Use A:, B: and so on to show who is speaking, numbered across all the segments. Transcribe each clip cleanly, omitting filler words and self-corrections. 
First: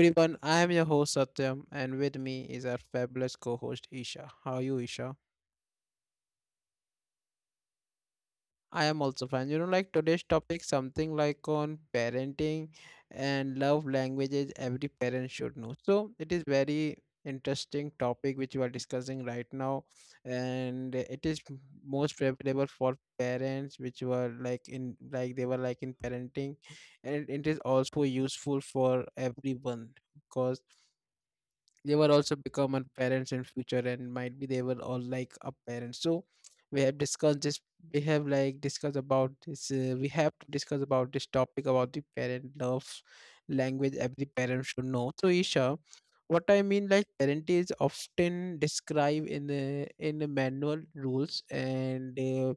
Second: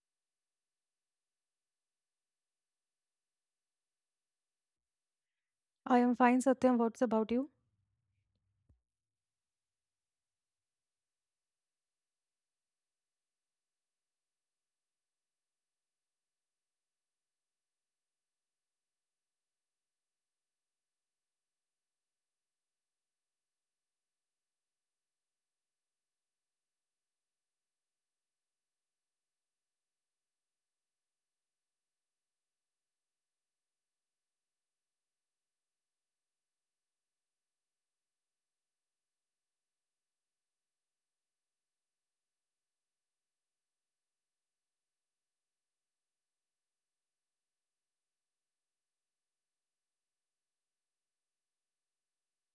A: everyone, I am your host Satyam and with me is our fabulous co-host Isha. How are you, Isha?
B: I am fine, Satyam. What's about you?
A: I am also fine. Like today's topic something like on parenting and love languages every parent should know. So it is very interesting topic which we are discussing right now, and it is most favorable for parents which were like in like they were like in parenting, and it is also useful for everyone because they were also become our parents in future, and might be they were all like our parents. So we have discussed this we have to discuss about this topic about the parent love language every parent should know. So, Isha, what I mean like parent is often described in the manual rules and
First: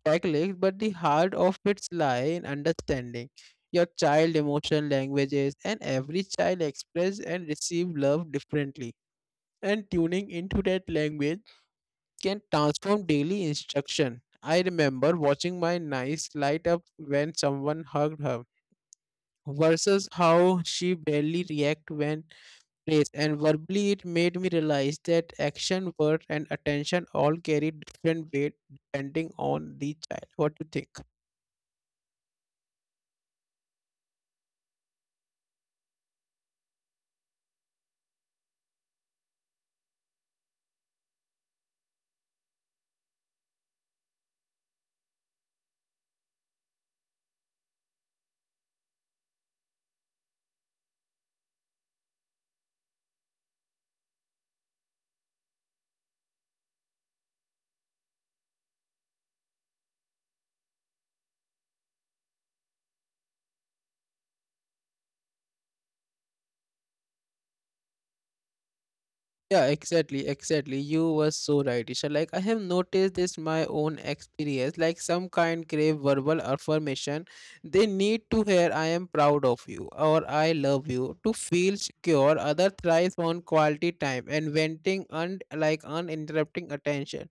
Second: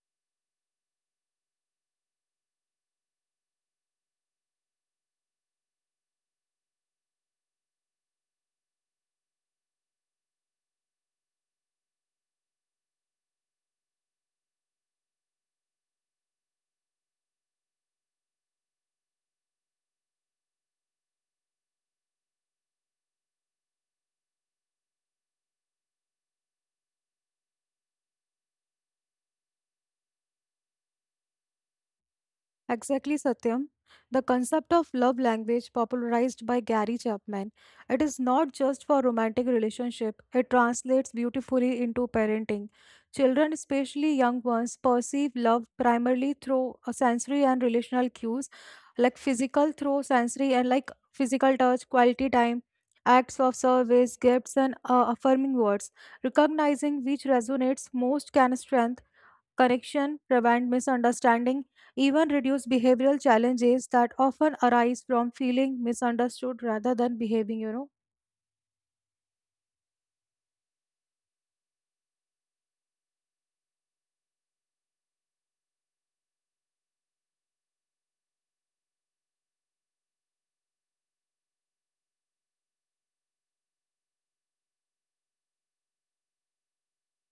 A: checklist, but the heart of its lie in understanding your child emotion languages, and every child express and receive love differently, and tuning into that language can transform daily instruction. I remember watching my niece light up when someone hugged her versus how she barely react when praised and verbally. It made me realize that action word and attention all carry different weight depending on the child. What do you think?
B: Exactly, Satyam. The concept of love language popularized by Gary Chapman. It is not just for romantic relationship. It translates beautifully into parenting. Children, especially young ones, perceive love primarily through sensory and relational cues, like physical through sensory and like physical touch, quality time, acts of service, gifts, and affirming words. Recognizing which resonates most can strengthen correction, prevent misunderstanding, even reduce behavioral challenges that often arise from feeling misunderstood rather than behaving, you know.
A: Yeah, exactly, exactly. You were so right, Isha. Like I have noticed this my own experience. Like some kind crave verbal affirmation. They need to hear I am proud of you or I love you to feel secure. Other thrives on quality time and venting and like uninterrupting attention.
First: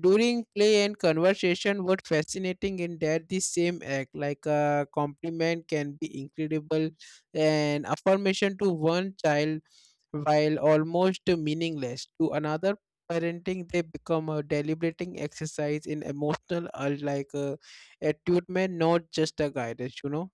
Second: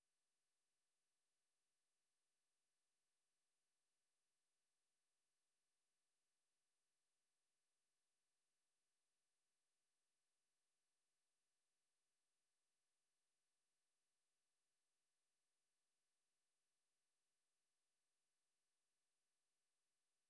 A: During play and conversation, what fascinating in that the same act, like a compliment can be incredible and affirmation to one child while almost meaningless to another, parenting they become a deliberating exercise in emotional like attunement, not just a guidance.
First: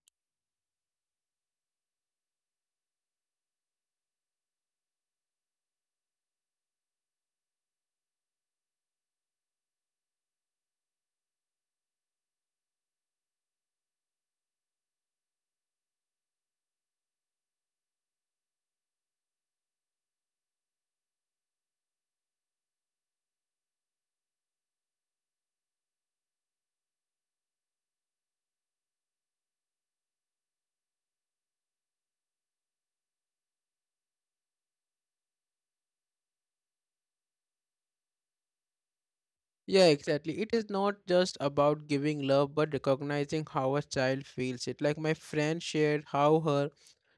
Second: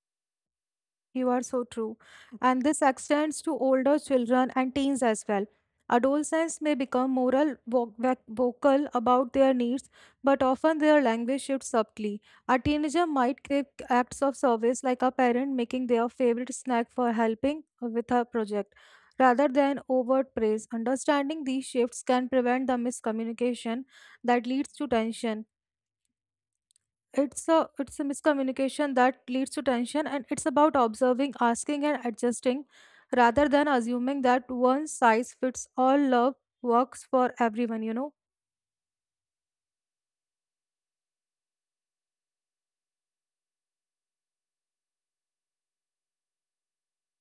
B: You are so true. And this extends to older children and teens as well. Adolescents may become moral vocal about their needs, but often their language shifts subtly. A teenager might crave acts of service, like a parent making their favorite snack for helping with a project, rather than overt praise. Understanding these shifts can prevent the miscommunication that leads to tension. It's a miscommunication that leads to tension, and it's about observing, asking, and adjusting rather than assuming that one size fits all love works for everyone.
A: Yeah, exactly. It is not just about giving love, but recognizing how a child feels it. Like my friend shared how her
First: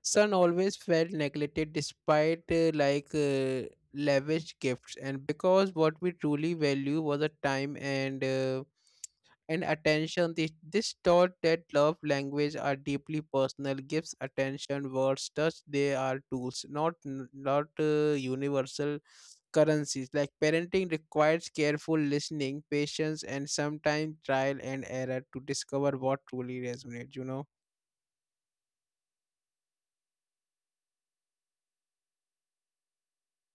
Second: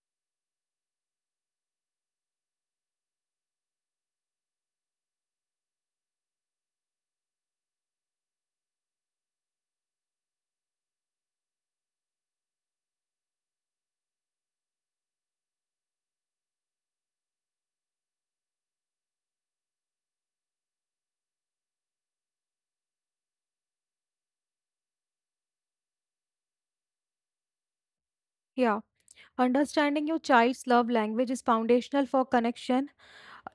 A: son always felt neglected despite like lavish gifts, and because what we truly value was a time and attention. This taught that love language are deeply personal. Gives attention, words, touch. They are tools, not universal currencies. Like parenting requires careful listening, patience, and sometimes trial and error to discover what truly resonates.
B: Yeah, understanding your child's love language is foundational for connection.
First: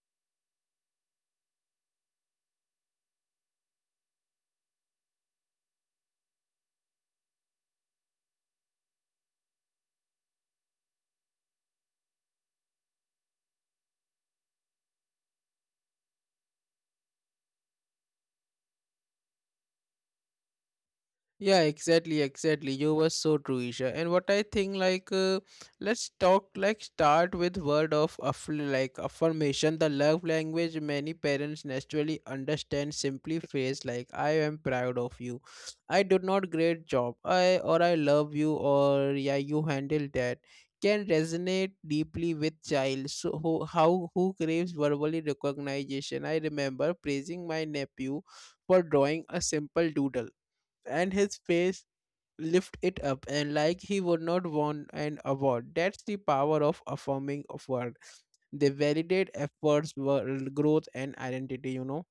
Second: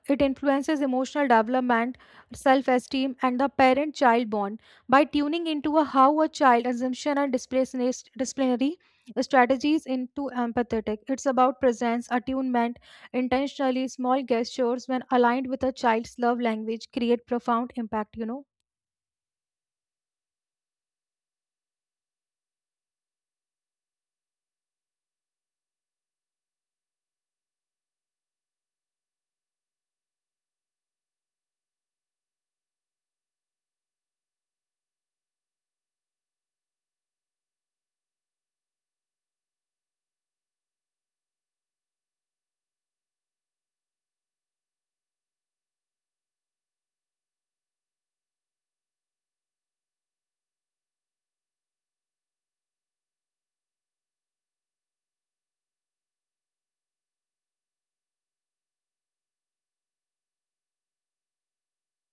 B: It influences emotional development, self esteem, and the parent child bond. By tuning into a how a child assumption and disciplinary strategies into empathetic, it's about presence, attunement, intentionally small gestures when aligned with a child's love language create profound impact.
A: Yeah, exactly, exactly. You were so true, Isha. And what I think, like, let's talk, like, start with word of like affirmation. The love language many parents naturally understand simply phrase like "I am proud of you," "I did not great job," "I," or "I love you," or "Yeah, you handled that," can resonate deeply with child. So how who craves verbally recognition? I remember praising my nephew for drawing a simple doodle, and his face lift it up, and like he would not want an award. That's the power of affirming of word. They validate efforts, world growth, and identity.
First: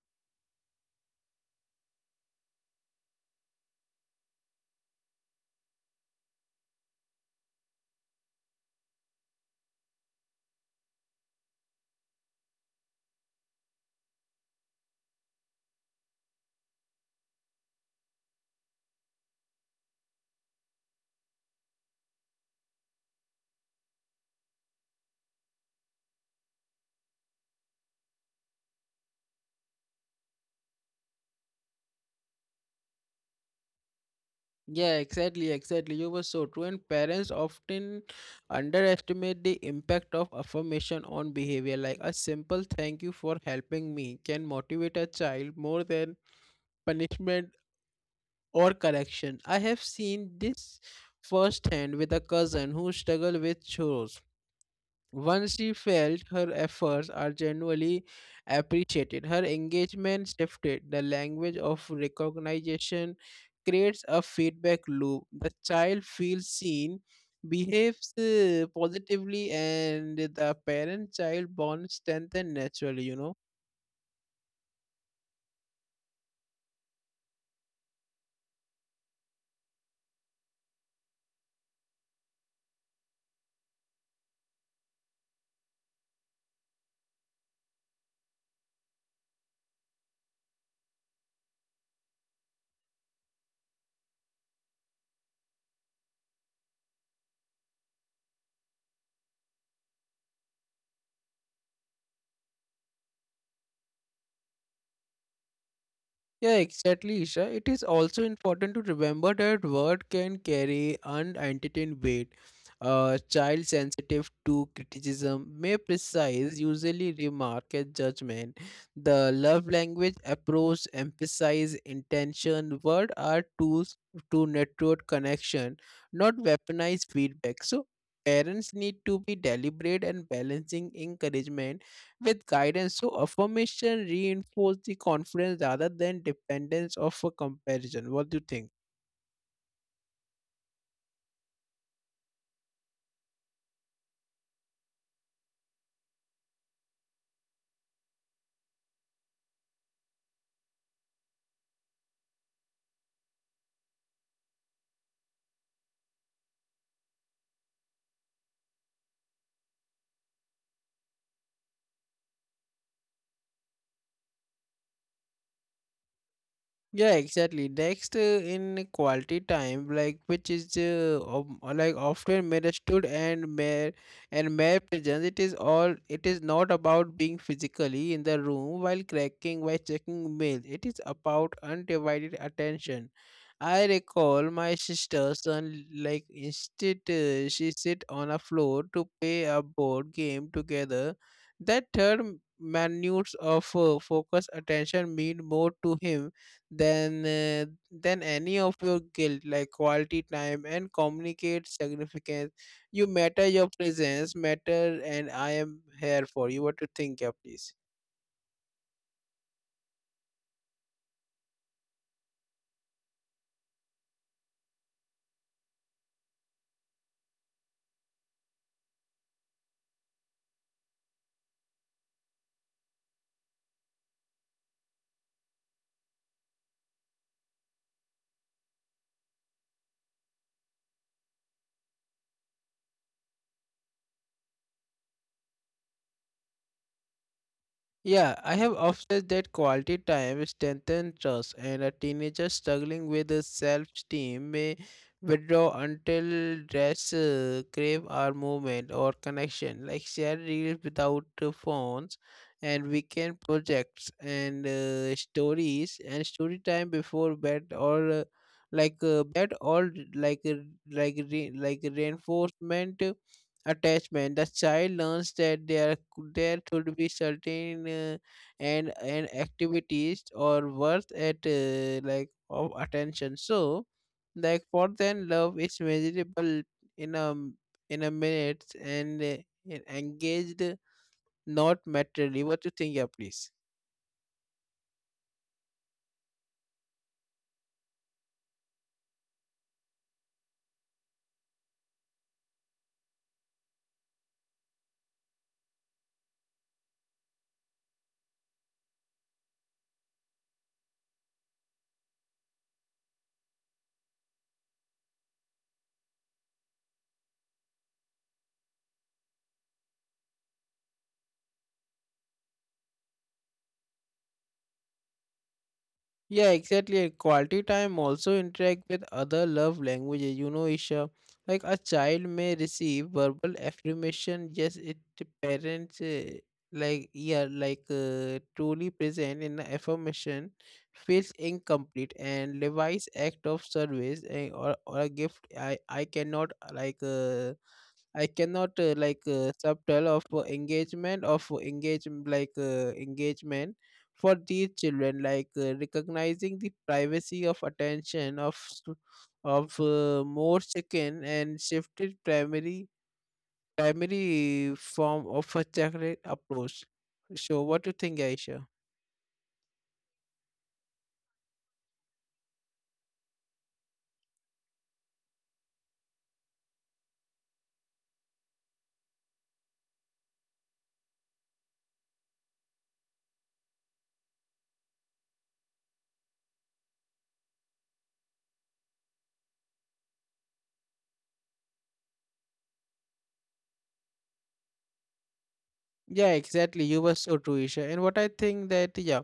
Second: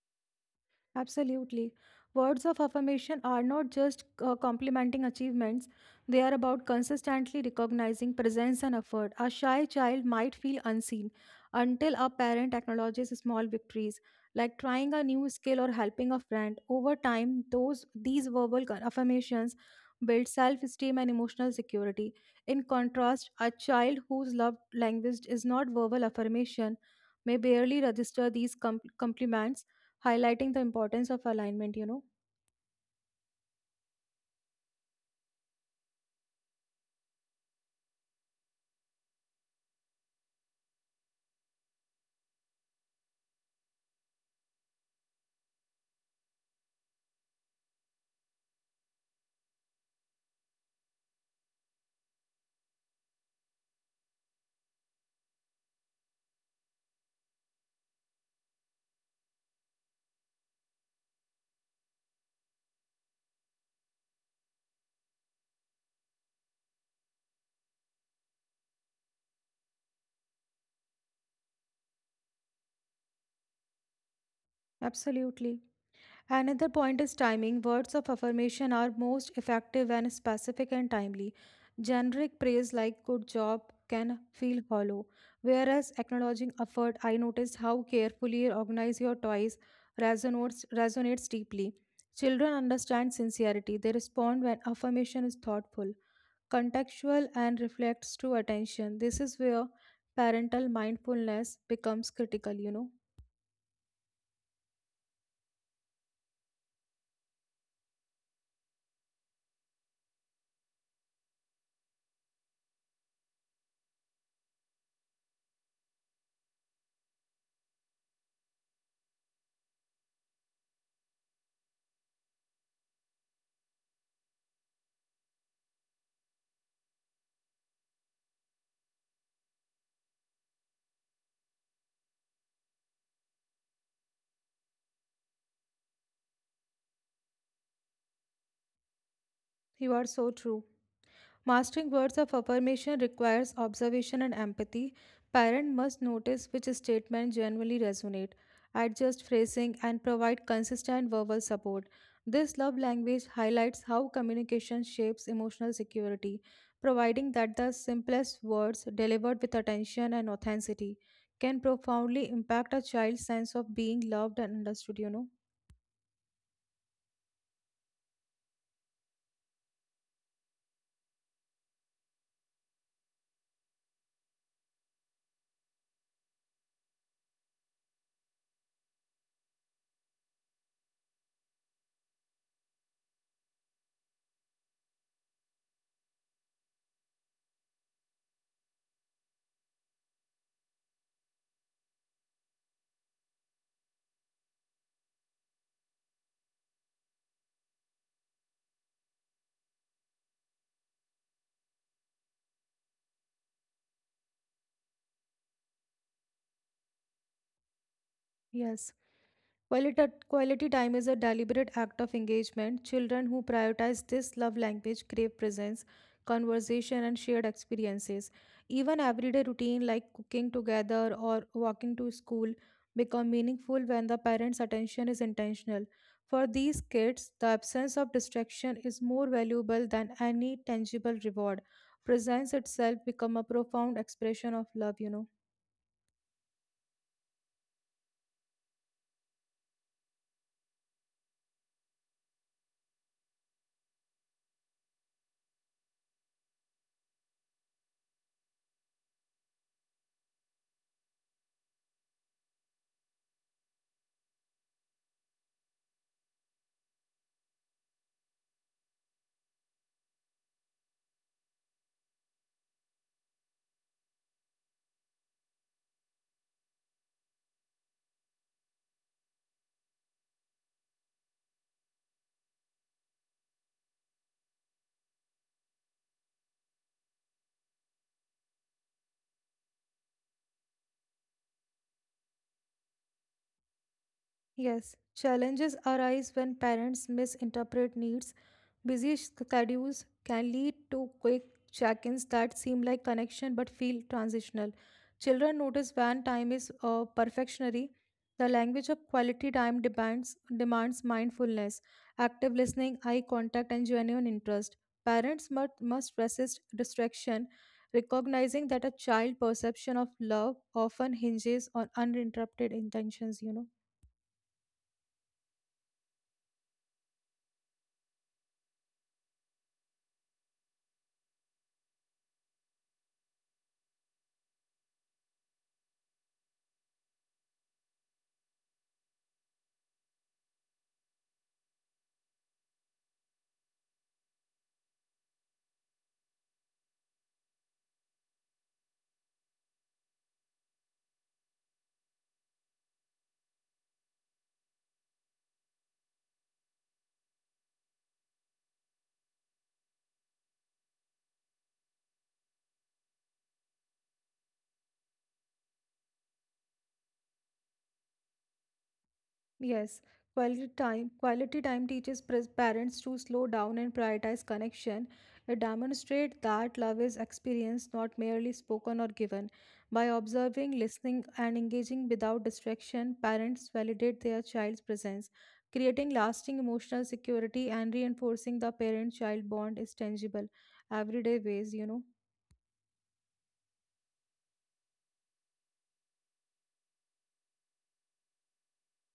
B: Absolutely. Words of affirmation are not just complimenting achievements, they are about consistently recognizing presence and effort. A shy child might feel unseen until a parent acknowledges small victories, like trying a new skill or helping a friend. Over time, those these verbal affirmations build self-esteem and emotional security. In contrast, a child whose love language is not verbal affirmation may barely register these compliments, highlighting the importance of alignment.
A: Yeah, exactly, exactly. You were so true. And parents often underestimate the impact of affirmation on behavior. Like a simple thank you for helping me can motivate a child more than punishment or correction. I have seen this firsthand with a cousin who struggled with chores. Once she felt her efforts are genuinely appreciated, her engagement shifted. The language of recognition creates a feedback loop. The child feels seen, behaves positively, and the parent child bond strengthens naturally.
B: Absolutely. Another point is timing. Words of affirmation are most effective when specific and timely. Generic praise like good job can feel hollow, whereas acknowledging effort, I noticed how carefully you organize your toys, resonates deeply. Children understand sincerity, they respond when affirmation is thoughtful, contextual, and reflects true attention. This is where parental mindfulness becomes critical, you know.
A: Yeah, exactly, Isha. It is also important to remember that word can carry unentertained weight. A child sensitive to criticism may precise, usually remark at judgment. The love language approach emphasize intention. Words are tools to network connection, not weaponize feedback. So parents need to be deliberate and balancing encouragement with guidance. So affirmation reinforce the confidence rather than dependence of a comparison. What do you think?
B: You are so true. Mastering words of affirmation requires observation and empathy. Parent must notice which statements genuinely resonate, adjust phrasing, and provide consistent verbal support. This love language highlights how communication shapes emotional security, providing that the simplest words delivered with attention and authenticity can profoundly impact a child's sense of being loved and understood.
A: Yeah, exactly. Next, in quality time, like which is like often misunderstood and mere presence. It is all. It is not about being physically in the room while cracking while checking mail. It is about undivided attention. I recall my sister's son like instead she sit on a floor to play a board game together. That third minutes of focus attention mean more to him than any of your guilt like quality time and communicate significance. You matter, your presence matter, and I am here for you. What to think? Yeah, please.
B: Yes. Quality, quality time is a deliberate act of engagement. Children who prioritize this love language crave presence, conversation, and shared experiences. Even everyday routine like cooking together or walking to school become meaningful when the parents' attention is intentional. For these kids, the absence of distraction is more valuable than any tangible reward. Presence itself become a profound expression of love.
A: Yeah, I have observed that quality time strengthens trust, and a teenager struggling with self esteem may withdraw until rest, crave our movement or connection, like shared reels without phones, and weekend projects and stories and story time before bed or like uh, bed or like uh, reinforcement attachment. The child learns that there there should be certain and activities or worth at like of attention. So, like for them, love is measurable in a minutes and engaged, not materially. What you think? Yeah, please.
B: Yes, challenges arise when parents misinterpret needs. Busy schedules can lead to quick check ins that seem like connection but feel transitional. Children notice when time is perfectionary. The language of quality time demands mindfulness, active listening, eye contact, and genuine interest. Parents must resist distraction, recognizing that a child perception of love often hinges on uninterrupted intentions.
A: Yeah, exactly. And quality time also interact with other love languages. Isha, like a child may receive verbal affirmation. Yes, it the parents like, yeah, like truly present in the affirmation feels incomplete, and Levi's act of service, or a gift. I cannot like subtle of engagement of engagement for these children, like recognizing the privacy of attention of more chicken and shifted primary form of a chocolate approach. So what do you think, Aisha?
B: Yes, quality time teaches parents to slow down and prioritize connection. It demonstrates that love is experienced, not merely spoken or given. By observing, listening, and engaging without distraction, parents validate their child's presence, creating lasting emotional security and reinforcing the parent-child bond is tangible, everyday ways.
A: Yeah, exactly. You were so true, Isha. And what I think that, yeah,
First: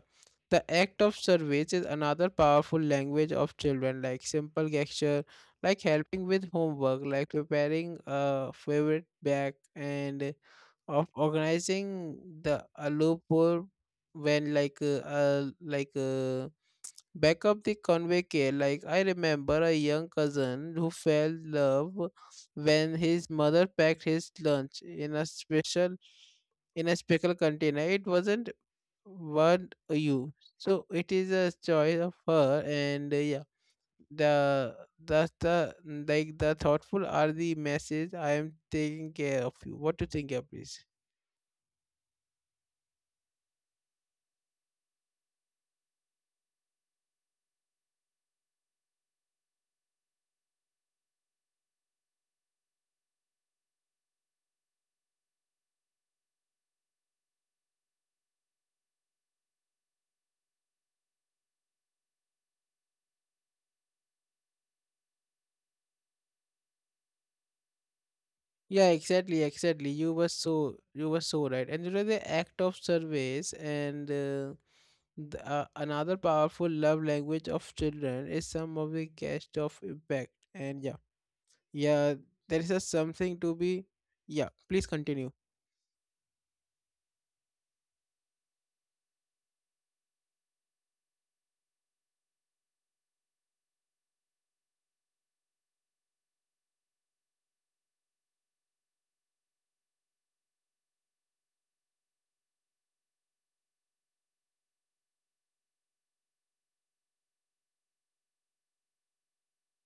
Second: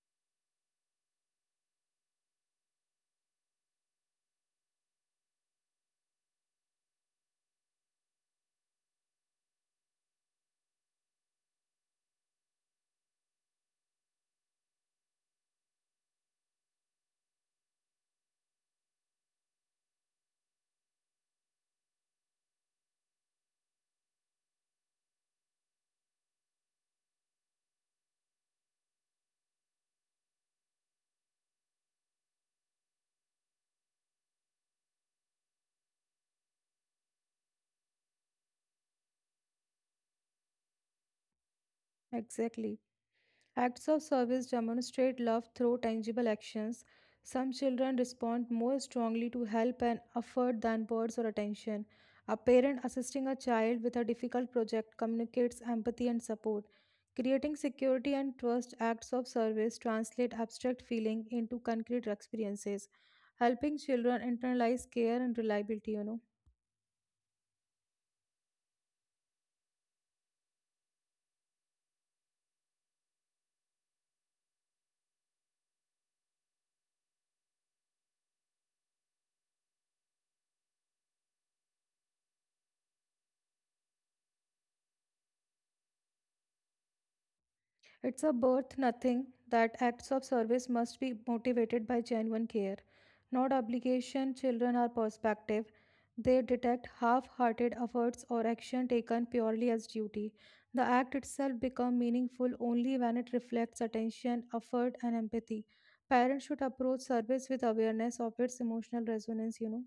A: the act of service is another powerful language of children, like simple gesture, like helping with homework, like preparing a favorite bag, and of organizing the a loophole when like back up the convey care. Like I remember a young cousin who fell in love when his mother packed his lunch in a special container. It wasn't what you. So it is a choice of her and yeah. The the the the thoughtful are the message I am taking care of you. What to think? Yeah, please.
B: Exactly. Acts of service demonstrate love through tangible actions. Some children respond more strongly to help and effort than words or attention. A parent assisting a child with a difficult project communicates empathy and support. Creating security and trust, acts of service translate abstract feeling into concrete experiences, helping children internalize care and reliability.
A: Yeah, exactly, exactly. You were so right. And the act of service and the, another powerful love language of children is some of the cast of impact. And yeah, yeah, there is a something to be. Yeah, please continue.
B: It's a birth nothing that acts of service must be motivated by genuine care, not obligation. Children are perspective. They detect half hearted efforts or action taken purely as duty. The act itself becomes meaningful only when it reflects attention, effort, and empathy. Parents should approach service with awareness of its emotional resonance.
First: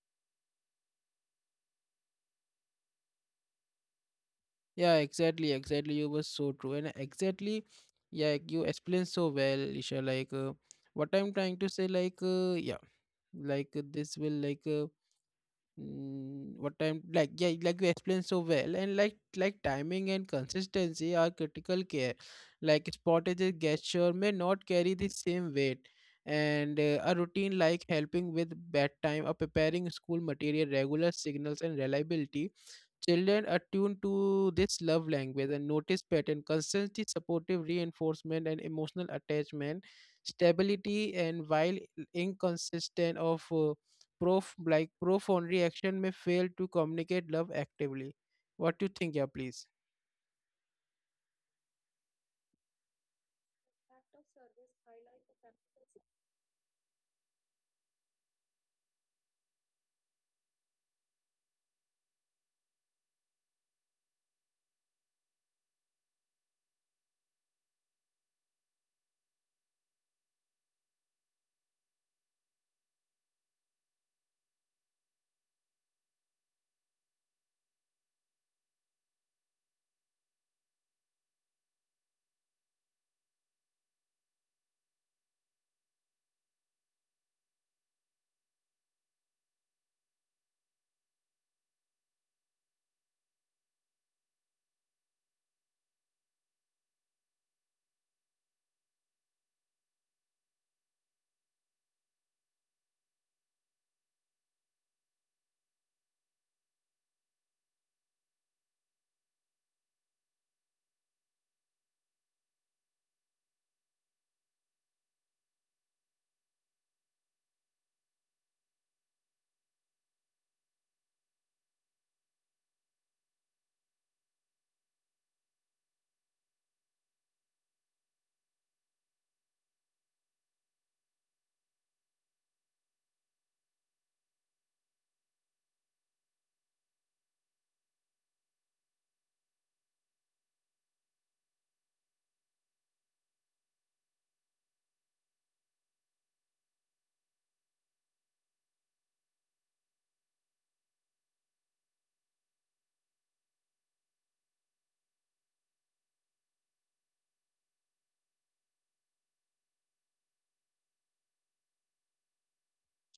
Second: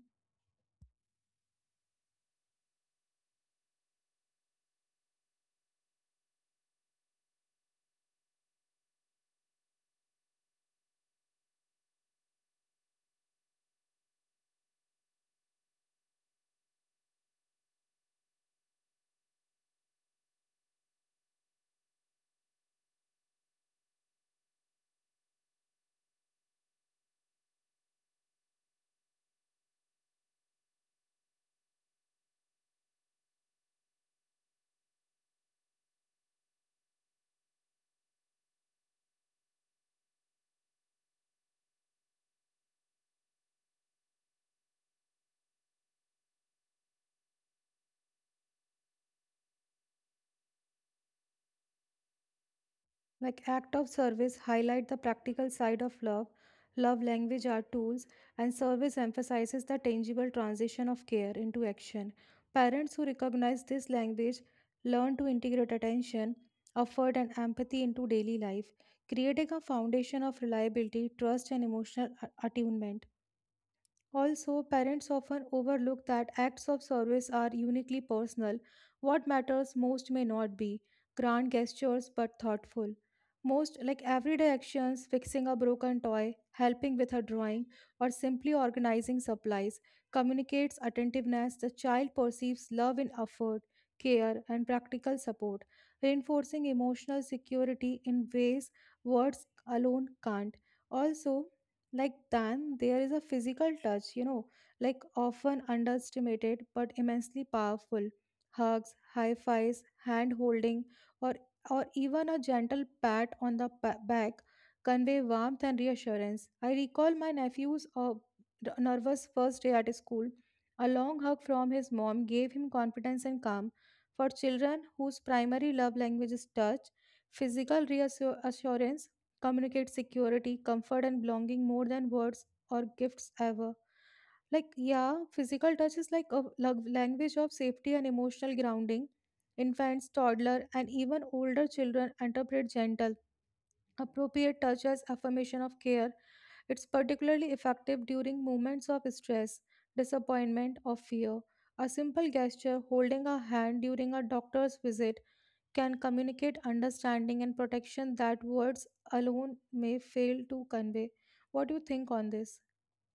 A: Yeah, exactly, exactly. You were so true, and exactly, yeah, you explained so well, Isha. Like, what I'm trying to say, like, yeah, like this will like. What time like yeah like you explained so well, and like timing and consistency are critical care, like spotted gesture may not carry the same weight, and a routine like helping with bedtime or preparing school material regular signals and reliability. Children attuned to this love language and notice pattern, consistency, supportive reinforcement, and emotional attachment, stability. And while inconsistent of prof like profound reaction may fail to communicate love actively. What do you think? Yeah, please.
B: Like act of service highlight the practical side of love. Love language are tools, and service emphasizes the tangible transition of care into action. Parents who recognize this language learn to integrate attention, effort, and empathy into daily life, creating a foundation of reliability, trust, and emotional attunement. Also, parents often overlook that acts of service are uniquely personal. What matters most may not be grand gestures but thoughtful. Most like everyday actions, fixing a broken toy, helping with a drawing, or simply organizing supplies, communicates attentiveness. The child perceives love in effort, care, and practical support, reinforcing emotional security in ways words alone can't. Also, like then, there is a physical touch, like often underestimated but immensely powerful. Hugs, high fives, hand holding, or or even a gentle pat on the back, convey warmth and reassurance. I recall my nephew's nervous first day at school. A long hug from his mom gave him confidence and calm. For children whose primary love language is touch, physical reassurance communicate security, comfort, and belonging more than words or gifts ever. Like, yeah, physical touch is like a language of safety and emotional grounding. Infants, toddler, and even older children interpret gentle, appropriate touch as affirmation of care. It's particularly effective during moments of stress, disappointment, or fear. A simple gesture, holding a hand during a doctor's visit, can communicate understanding and protection that words alone may fail to convey. What do you think on this?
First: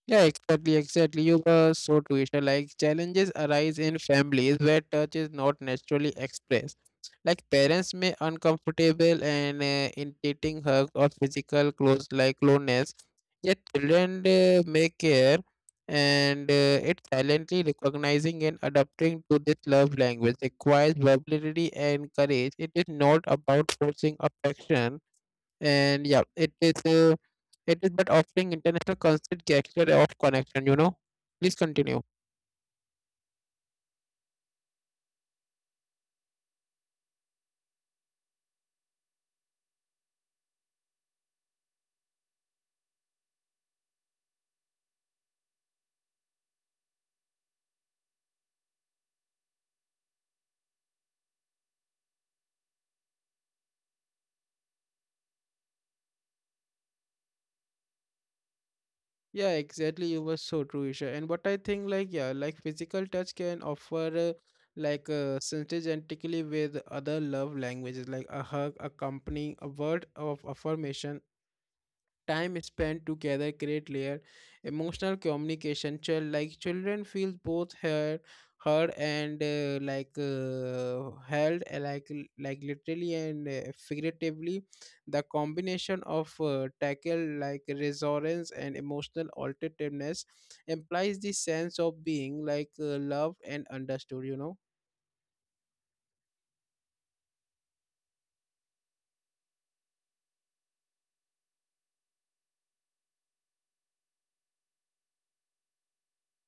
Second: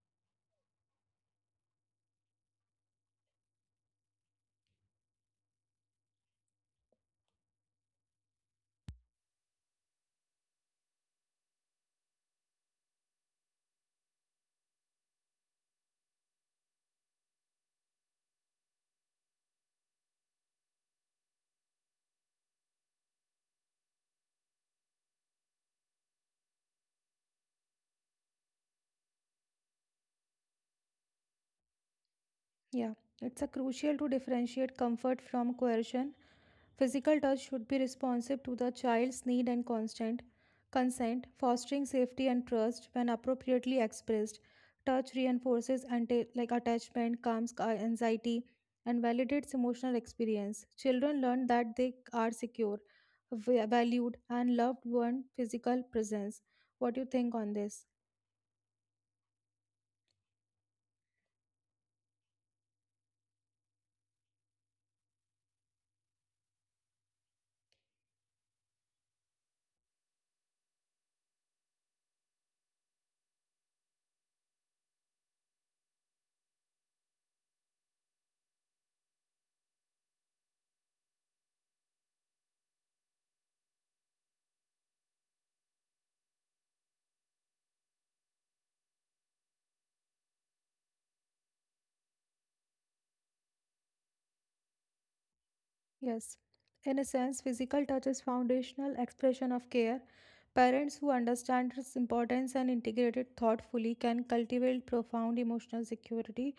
A: Yeah, exactly, exactly. You were so Twitter. Like challenges arise in families where touch is not naturally expressed. Like parents may uncomfortable and intimidating hug or physical close like closeness, yet children may care, and it silently recognizing and adapting to this love language requires vulnerability and courage. It is not about forcing affection. And yeah, it is but offering international constant gesture of connection. Please continue.
B: Yeah, it's a crucial to differentiate comfort from coercion. Physical touch should be responsive to the child's need and constant consent, fostering safety and trust when appropriately expressed. Touch reinforces like attachment, calms anxiety, and validates emotional experience. Children learn that they are secure, valued, and loved when physical presence. What do you think on this?
A: Yeah, exactly. You were so true, Isha. And what I think, like, yeah, like physical touch can offer, like, synergistically with other love languages, like a hug, a company, a word of affirmation, time spent together create layer emotional communication child like children feel both heard and like held like literally and figuratively. The combination of tackle like resonance and emotional alternativeness implies the sense of being like loved and understood.
B: Yes, in a sense, physical touch is foundational expression of care. Parents who understand its importance and integrate it thoughtfully can cultivate profound emotional security,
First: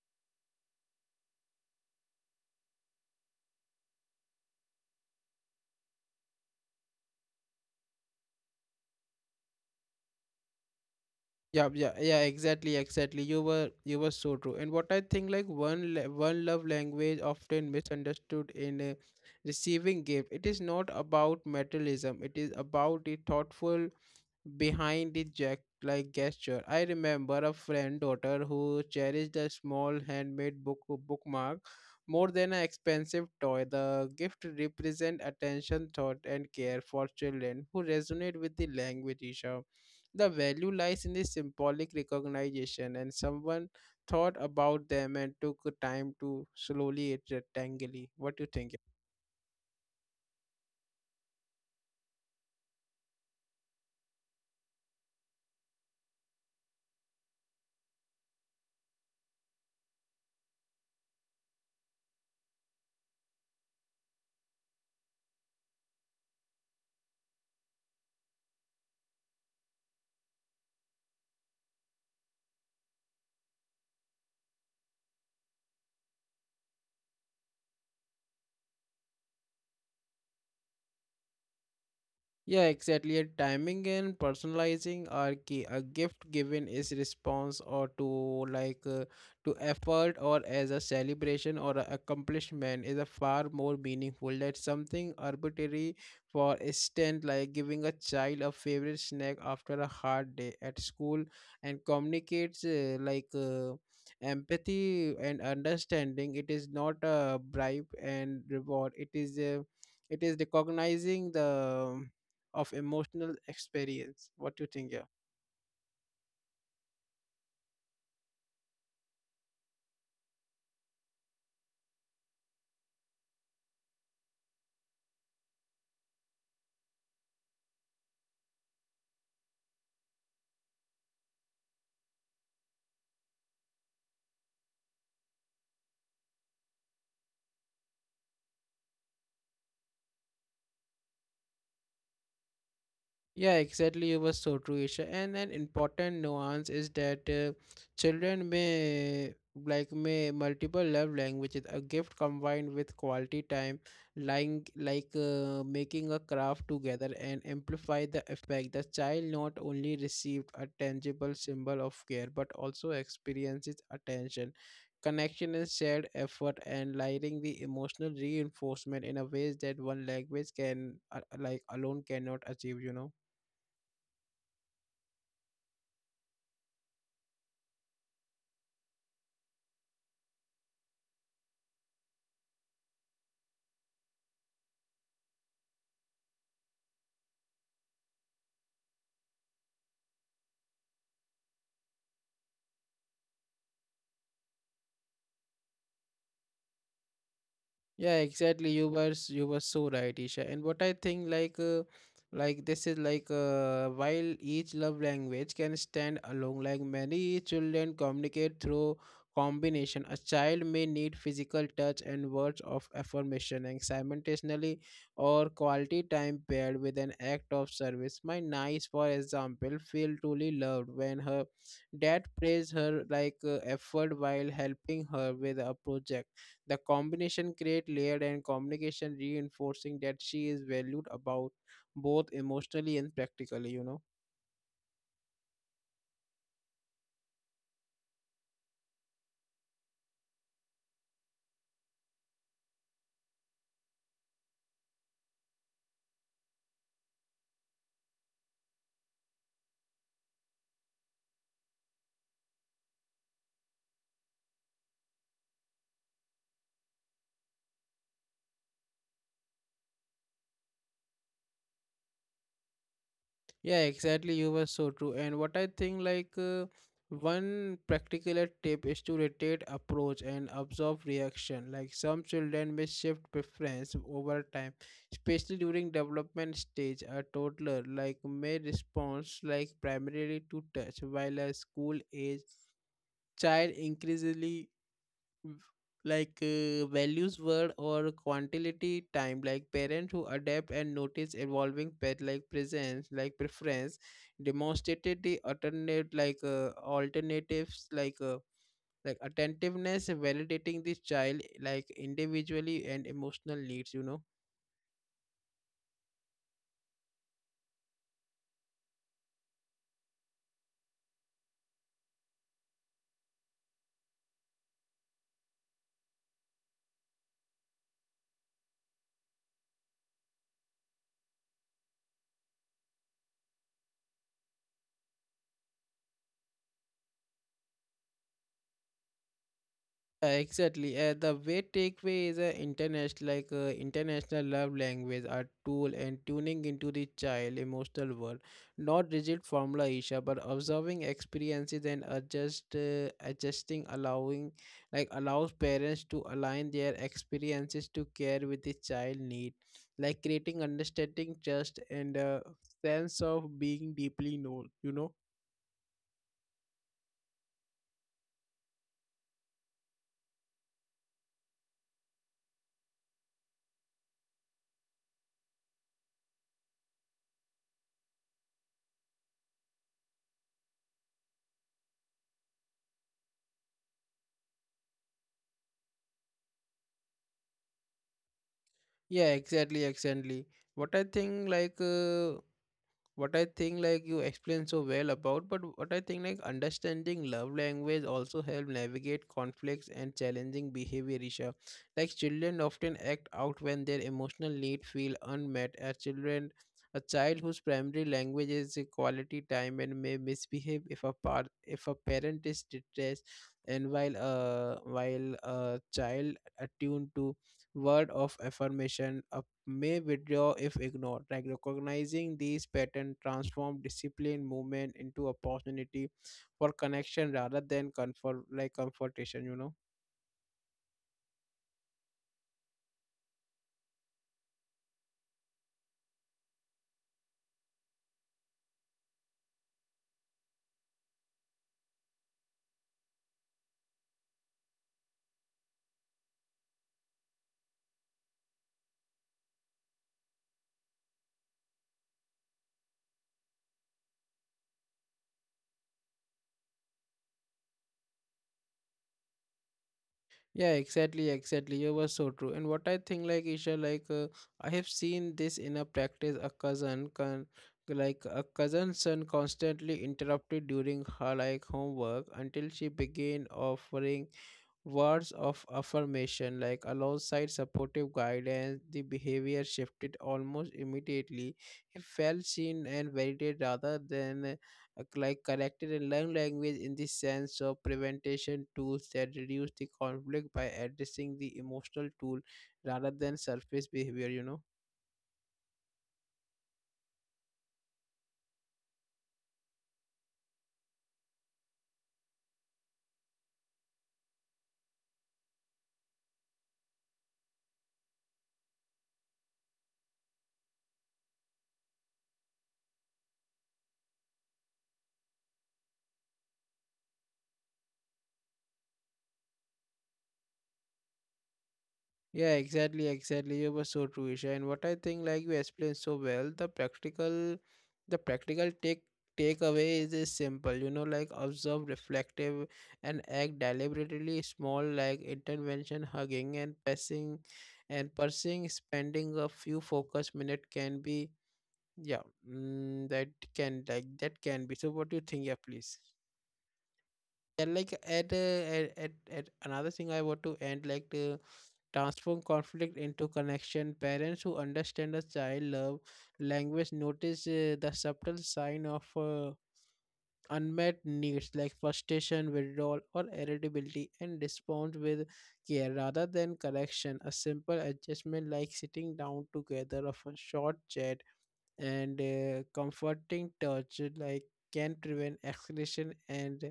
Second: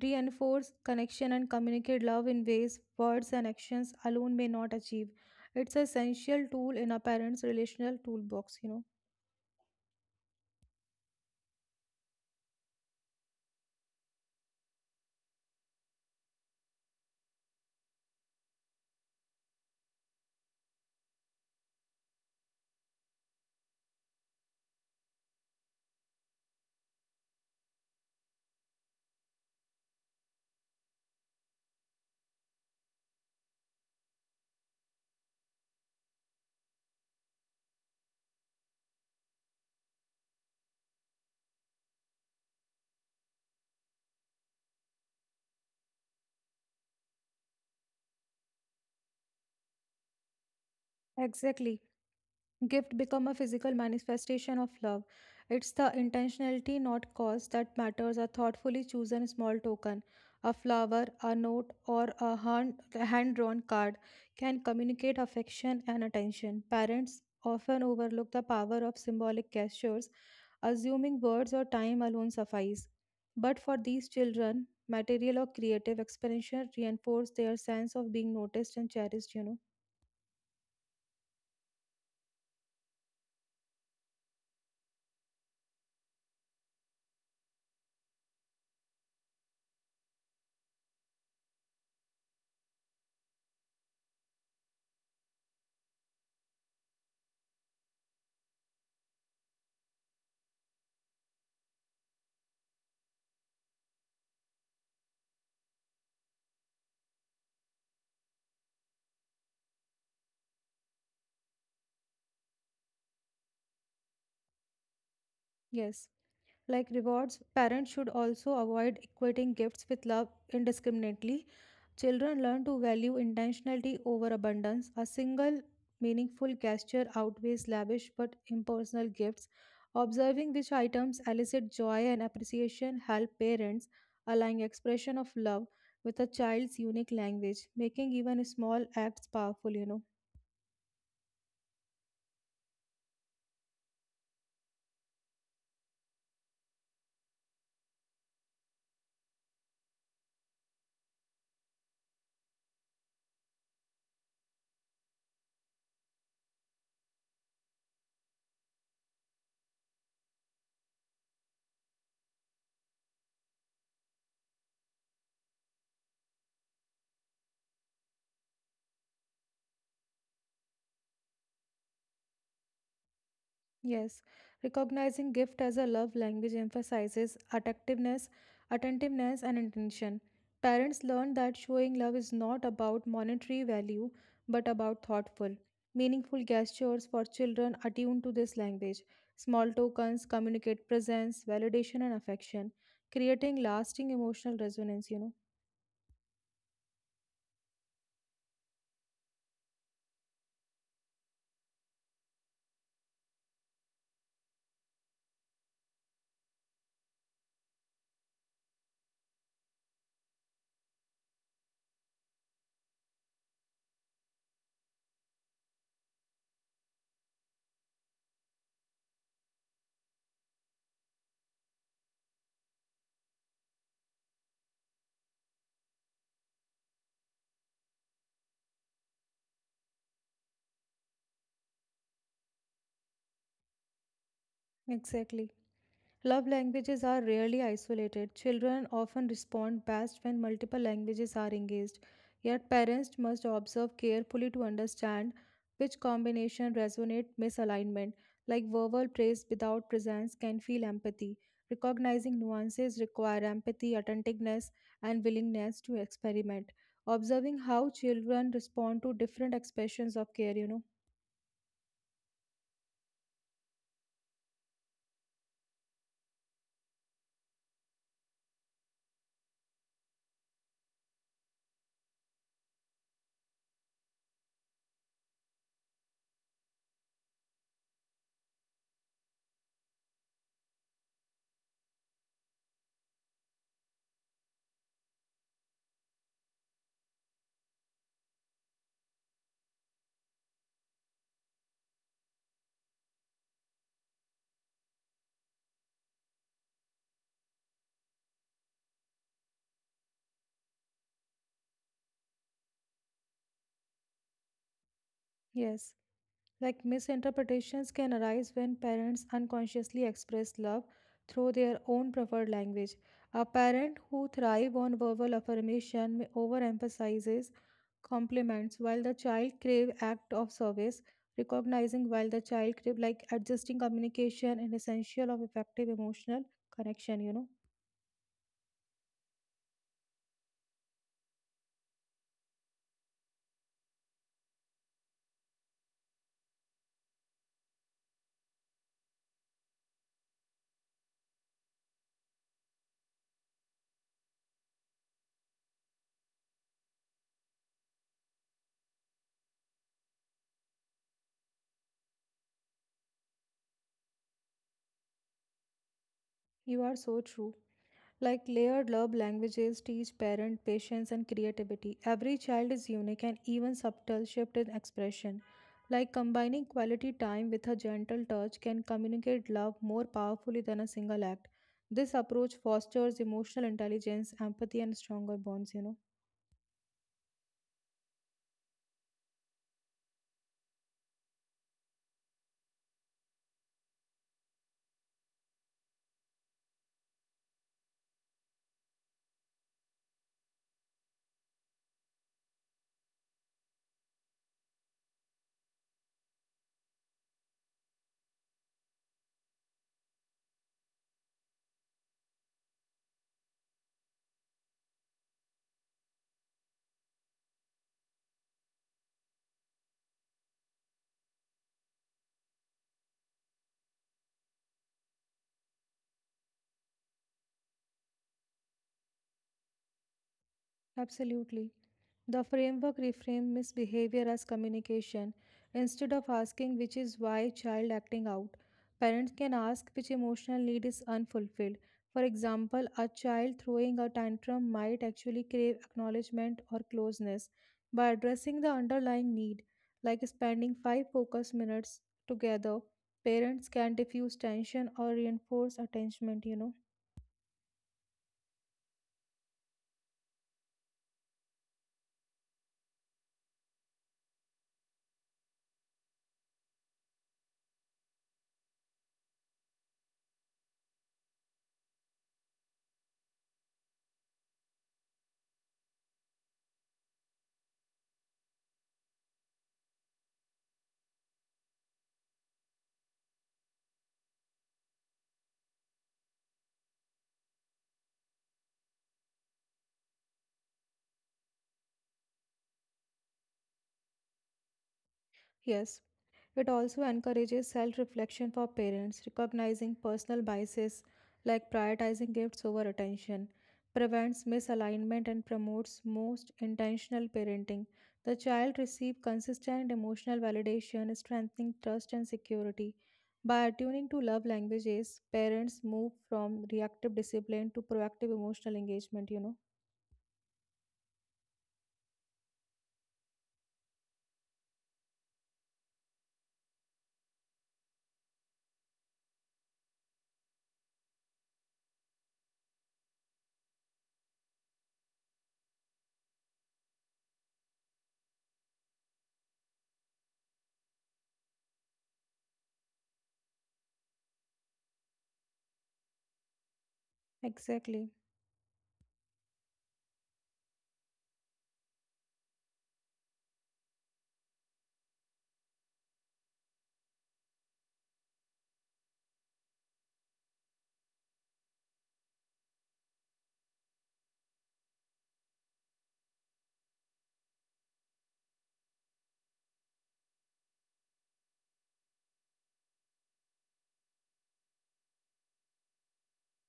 B: reinforce connection, and communicate love in ways words and actions alone may not achieve. It's an essential tool in a parent's relational toolbox.
A: Yeah, yeah, yeah, exactly, exactly. You were so true. And what I think like one love language often misunderstood in a receiving gift. It is not about materialism. It is about the thoughtful behind the jack like gesture. I remember a friend daughter who cherished a small handmade bookmark more than an expensive toy. The gift represent attention, thought and care for children who resonate with the language issue. The value lies in the symbolic recognition and someone thought about them and took time to slowly it rectangly. What do you think?
B: Exactly. Gift become a physical manifestation of love. It's the intentionality, not cause, that matters. A thoughtfully chosen small token, a flower, a note, or a hand drawn card can communicate affection and attention. Parents often overlook the power of symbolic gestures, assuming words or time alone suffice. But for these children, material or creative expression reinforce their sense of being noticed and cherished.
A: Yeah, exactly. And timing and personalizing are key. A gift given is response or to like to effort or as a celebration or a accomplishment is a far more meaningful than something arbitrary. For instance, like giving a child a favorite snack after a hard day at school and communicates empathy and understanding. It is not a bribe and reward. It is a it is recognizing the of emotional experience. What do you think? Yeah.
B: Yes. Like rewards, parents should also avoid equating gifts with love indiscriminately. Children learn to value intentionality over abundance. A single meaningful gesture outweighs lavish but impersonal gifts. Observing which items elicit joy and appreciation help parents align expression of love with a child's unique language, making even small acts powerful.
A: Yeah, exactly. It was so true, Isha. And an important nuance is that children may may multiple love languages. A gift combined with quality time, lying making a craft together and amplify the effect. The child not only received a tangible symbol of care, but also experiences attention, connection, and shared effort, and lighting the emotional reinforcement in a ways that one language can alone cannot achieve. You know.
B: Yes, recognizing gift as a love language emphasizes attentiveness and intention. Parents learn that showing love is not about monetary value but about thoughtful, meaningful gestures for children attuned to this language. Small tokens communicate presence, validation and affection, creating lasting emotional resonance.
A: Yeah, exactly. You were so right, Isha. And what I think, while each love language can stand alone, like many children communicate through combination. A child may need physical touch and words of affirmation, and simultaneously, or quality time paired with an act of service. My niece, for example, feel truly loved when her dad praised her effort while helping her with a project the combination create layered and communication reinforcing that she is valued about both emotionally and practically, you know.
B: Exactly. Love languages are rarely isolated. Children often respond best when multiple languages are engaged. Yet parents must observe carefully to understand which combination resonate misalignment. Like verbal praise without presence can feel empathy. Recognizing nuances require empathy, attentiveness, and willingness to experiment. Observing how children respond to different expressions of care.
A: Yeah, exactly. You were so true. And what I think one practical tip is to rotate approach and observe reaction. Like some children may shift preference over time, especially during development stage. A toddler may response like primarily to touch, while a school age child increasingly values word or quantity time like parents who adapt and notice evolving pet presence like preference demonstrated the alternate like alternatives like attentiveness validating this child like individually and emotional needs, you know.
B: Yes. Like misinterpretations can arise when parents unconsciously express love through their own preferred language. A parent who thrives on verbal affirmation may overemphasizes compliments while the child crave act of service, recognizing while the child crave like adjusting communication and essential of effective emotional connection.
A: Exactly. The way takeaway is a international, international love language, a tool and tuning into the child emotional world. Not rigid formula, Isha, but observing experiences and adjusting, allowing, allows parents to align their experiences to care with the child need, like creating understanding, trust, and a sense of being deeply known. You know.
B: You are so true. Like layered love languages teach parent patience and creativity. Every child is unique and even subtle shift in expression. Like combining quality time with a gentle touch can communicate love more powerfully than a single act. This approach fosters emotional intelligence, empathy, and stronger bonds.
A: Yeah, exactly, exactly. What I think, like. What I think like you explained so well about, but what I think like understanding love language also help navigate conflicts and challenging behavior, Isha. Like children often act out when their emotional need feel unmet. As children, a child whose primary language is a quality time and may misbehave if a parent is distressed, and while a child attuned to word of affirmation, a may withdraw if ignored. Like recognizing these patterns transform discipline movement into opportunity for connection rather than comfort like confrontation, you know.
B: Absolutely. The framework reframed misbehavior as communication. Instead of asking which is why child acting out, parents can ask which emotional need is unfulfilled. For example, a child throwing a tantrum might actually crave acknowledgement or closeness. By addressing the underlying need, like spending 5 focus minutes together, parents can diffuse tension or reinforce attachment.
A: Yeah, exactly, exactly. You were so true. And what I think, like Isha, I have seen this in a practice. A cousin son, constantly interrupted during her like homework until she began offering words of affirmation like alongside supportive guidance the behavior shifted almost immediately it felt seen and validated rather than corrected in learned language in the sense of prevention tools that reduce the conflict by addressing the emotional tool rather than surface behavior, you know.
B: Yes. It also encourages self reflection for parents, recognizing personal biases like prioritizing gifts over attention, prevents misalignment, and promotes most intentional parenting. The child receives consistent emotional validation, strengthening trust and security. By attuning to love languages, parents move from reactive discipline to proactive emotional engagement.
A: Yeah, exactly, exactly. You were so true, Isha. And what I think, like you explained so well, the practical takeaway is simple. You know, like observe, reflective, and act deliberately. Small like intervention, hugging, and passing, and pursuing, spending a few focus minute can be, yeah, that can like that can be. So, what do you think? Yeah, please. Yeah, like
B: Exactly.
A: at another thing I want to end like to transform conflict into connection. Parents who understand a child love language notice the subtle sign of unmet needs like frustration, withdrawal, or irritability, and respond with care rather than correction. A simple adjustment like sitting down together of a short chat and comforting touch like can prevent escalation and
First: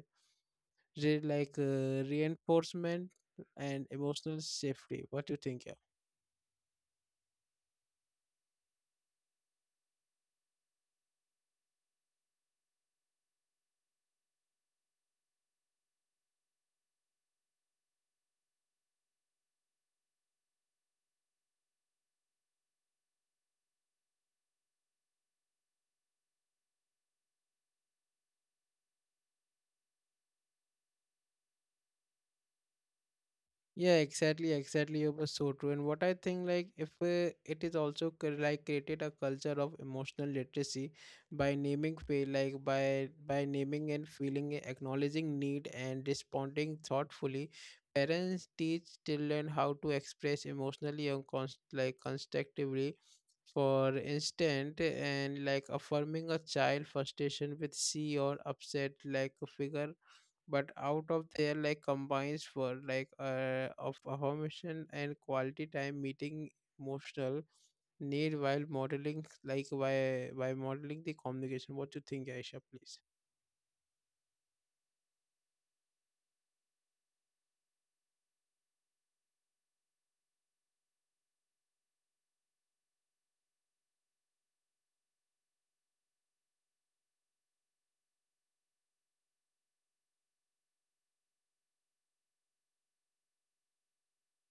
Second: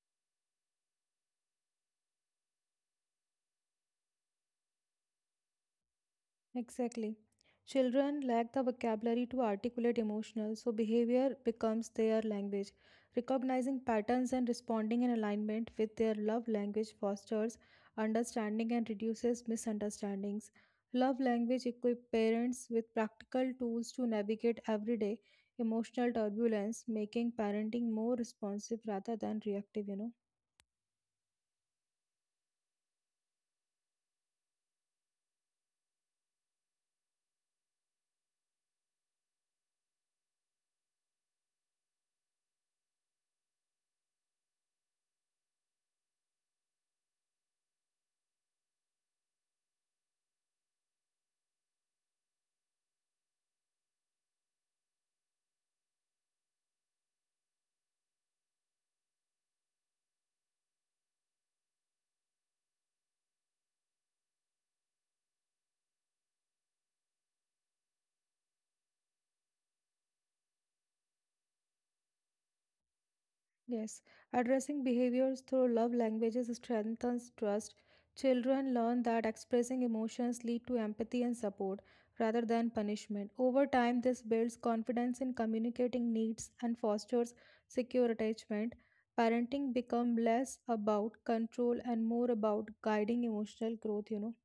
A: reinforcement and emotional safety. What do you think? Yeah?
B: Exactly. Children lack the vocabulary to articulate emotional, so behavior becomes their language. Recognizing patterns and responding in alignment with their love language fosters understanding and reduces misunderstandings. Love language equip parents with practical tools to navigate everyday emotional turbulence, making parenting more responsive rather than reactive,
A: Yeah, exactly, exactly. It was so true. And what I think, like, if it is also created a culture of emotional literacy by naming feel, by naming and feeling, acknowledging need, and responding thoughtfully. Parents teach children how to express emotionally and constructively. For instance, and like affirming a child frustration with see or upset like a figure but out of there like combines for of affirmation and quality time meeting emotional need while modeling like why by modeling the communication. What you think, Aisha, please?
B: Yes, addressing behaviors through love languages strengthens trust. Children learn that expressing emotions lead to empathy and support rather than punishment. Over time, this builds confidence in communicating needs and fosters secure attachment. Parenting becomes less about control and more about guiding emotional growth,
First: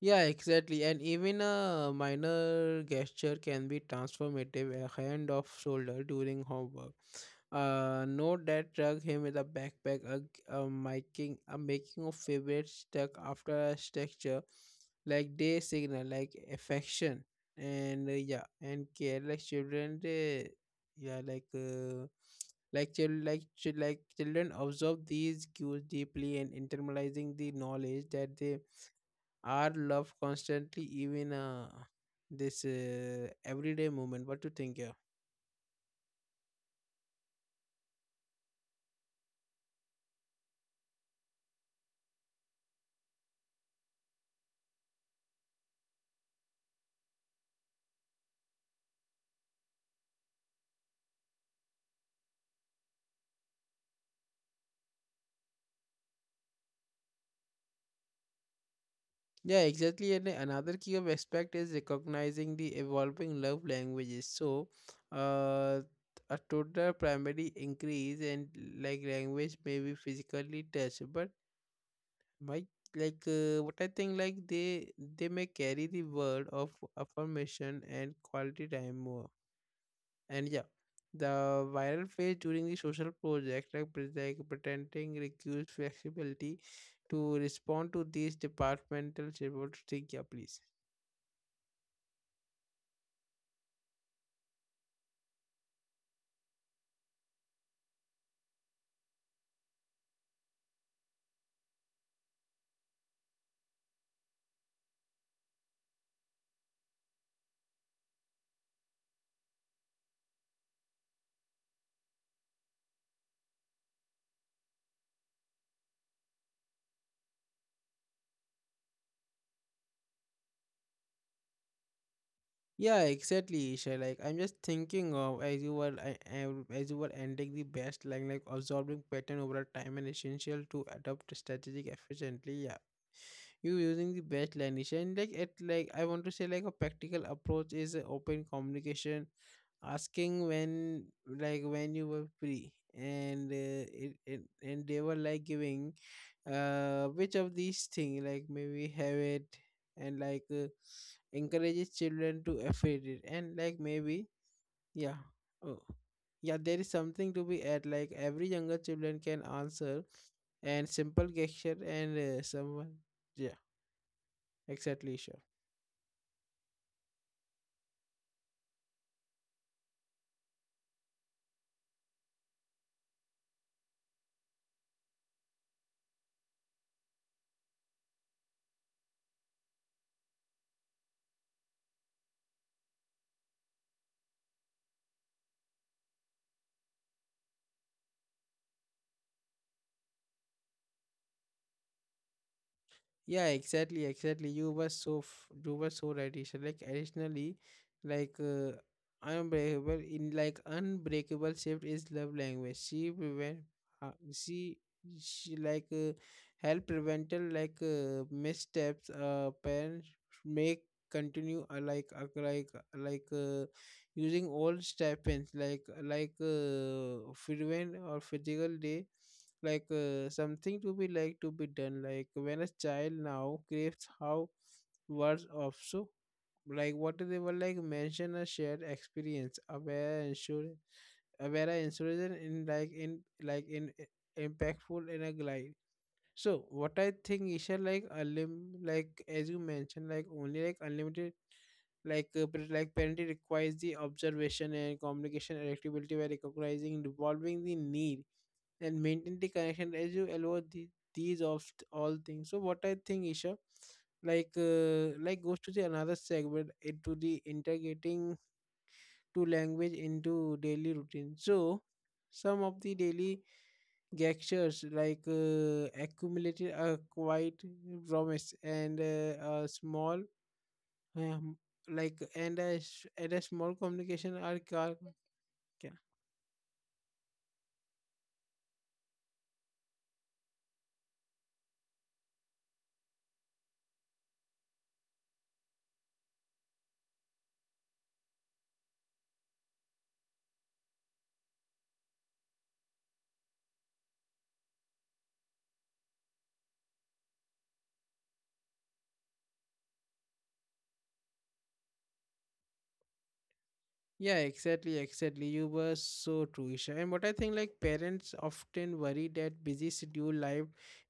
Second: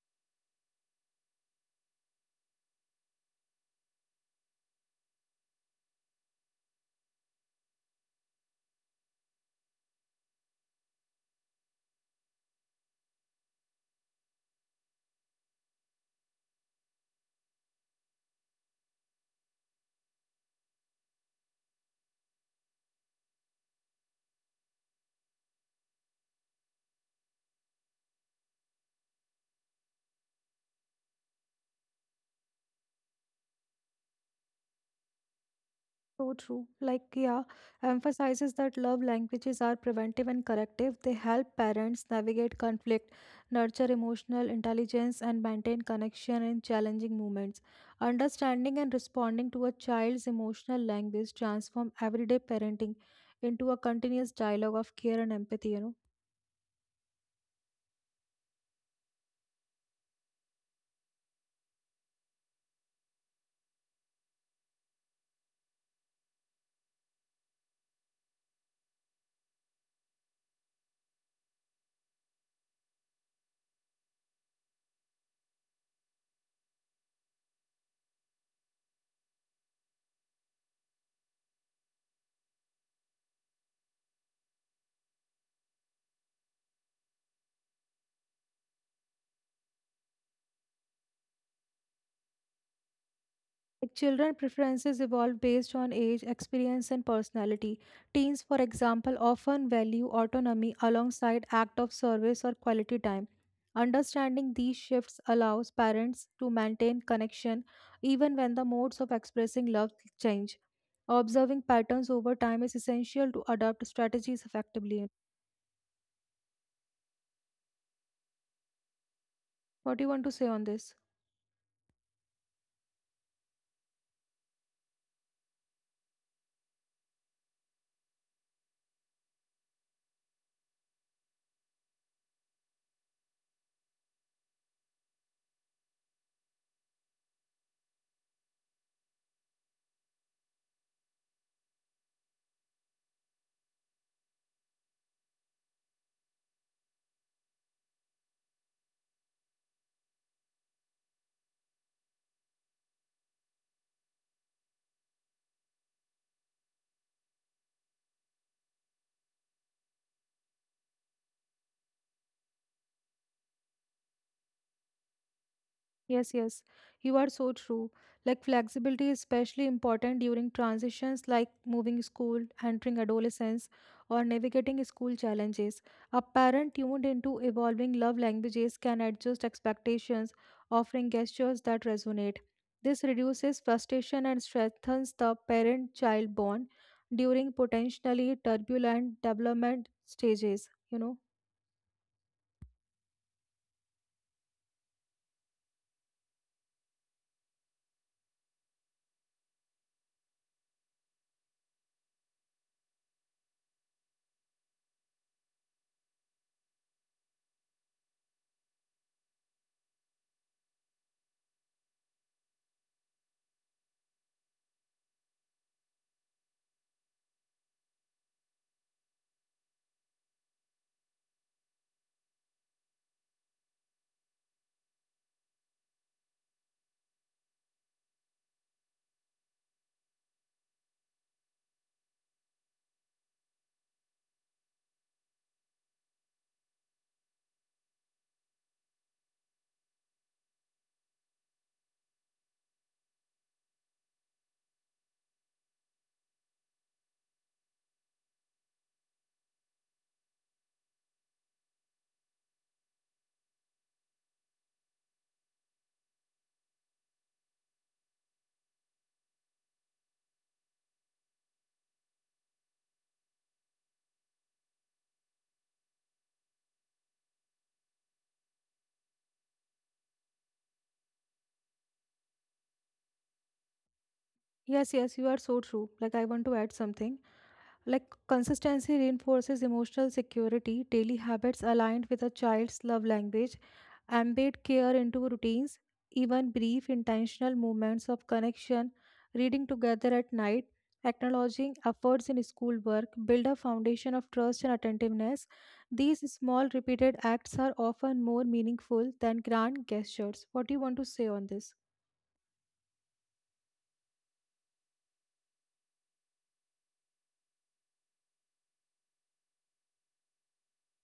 A: Yeah, exactly. And even a minor gesture can be transformative. A hand off shoulder during homework. Note that drug him with a backpack, a, g- a making of favorite stuck after a structure, like day signal, like affection, and and care like children. They, yeah, like children, like chil- like children absorb these cues deeply and internalizing the knowledge that they our love constantly even this everyday moment. What do you think? Yeah.
B: So true. Like, yeah, emphasizes that love languages are preventive and corrective. They help parents navigate conflict, nurture emotional intelligence, and maintain connection in challenging moments. Understanding and responding to a child's emotional language transform everyday parenting into a continuous dialogue of care and empathy,
A: Yeah, exactly, and another key of aspect is recognizing the evolving love languages. So uh, a total primary increase and like language may be physically touch but my what I think like they may carry the word of affirmation and quality time more. And yeah, the viral phase during the social project, like, pretending requires flexibility to respond to these departmental reports. Think, yeah, please.
B: Like children preferences evolve based on age, experience, and personality. Teens, for example, often value autonomy alongside act of service or quality time. Understanding these shifts allows parents to maintain connection even when the modes of expressing love change. Observing patterns over time is essential to adopt strategies effectively. What do you want to say on this?
A: Yeah, exactly, Isha. Like I'm just thinking of as you were as you were ending the best, like absorbing pattern over a time and essential to adopt strategic efficiently. Yeah, you using the best language and like it like I want to say like a practical approach is a open communication, asking when you were free and it and they were like giving which of these thing like maybe have it and encourages children to afford it and like maybe, yeah. Oh, yeah, there is something to be at like every younger children can answer and simple gesture and someone. Yeah. Exactly, sure.
B: Yes, yes, you are so true. Like flexibility is especially important during transitions like moving school, entering adolescence, or navigating school challenges. A parent tuned into evolving love languages can adjust expectations, offering gestures that resonate. This reduces frustration and strengthens the parent child bond during potentially turbulent development stages. You know,
A: Yeah, exactly, exactly. You were so right, Isha. Like additionally, like uh, unbreakable in like unbreakable shift is love language. She prevent, uh, she she like help prevental missteps. Parents make continue using all stipends prevent or physical day. Like something to be to be done like when a child now craves how words of so like what they were like mention a shared experience aware ensure aware insurgent in impactful in a glide. So what I think, Isha, like a lim like as you mentioned like only like unlimited parenting requires the observation and communication adaptability by recognizing and evolving the need and maintain the connection as you allow the, these of all things. So what I think, Isha, like goes to the another segment into the integrating to language into daily routine. So some of the daily gestures accumulated a quiet promise and a small um, and a, and a small communication are
B: yes,
A: ca-
B: yes, you are so true. Like, I want to add something. Like consistency reinforces emotional security, daily habits aligned with a child's love language, embed care into routines, even brief intentional moments of connection, reading together at night, acknowledging efforts in schoolwork, build a foundation of trust and attentiveness. These small repeated acts are often more meaningful than grand gestures. What do you want to say on this?
A: Yeah, exactly, exactly. You were so true, Isha. And what I think, like parents often worry that busy schedule life,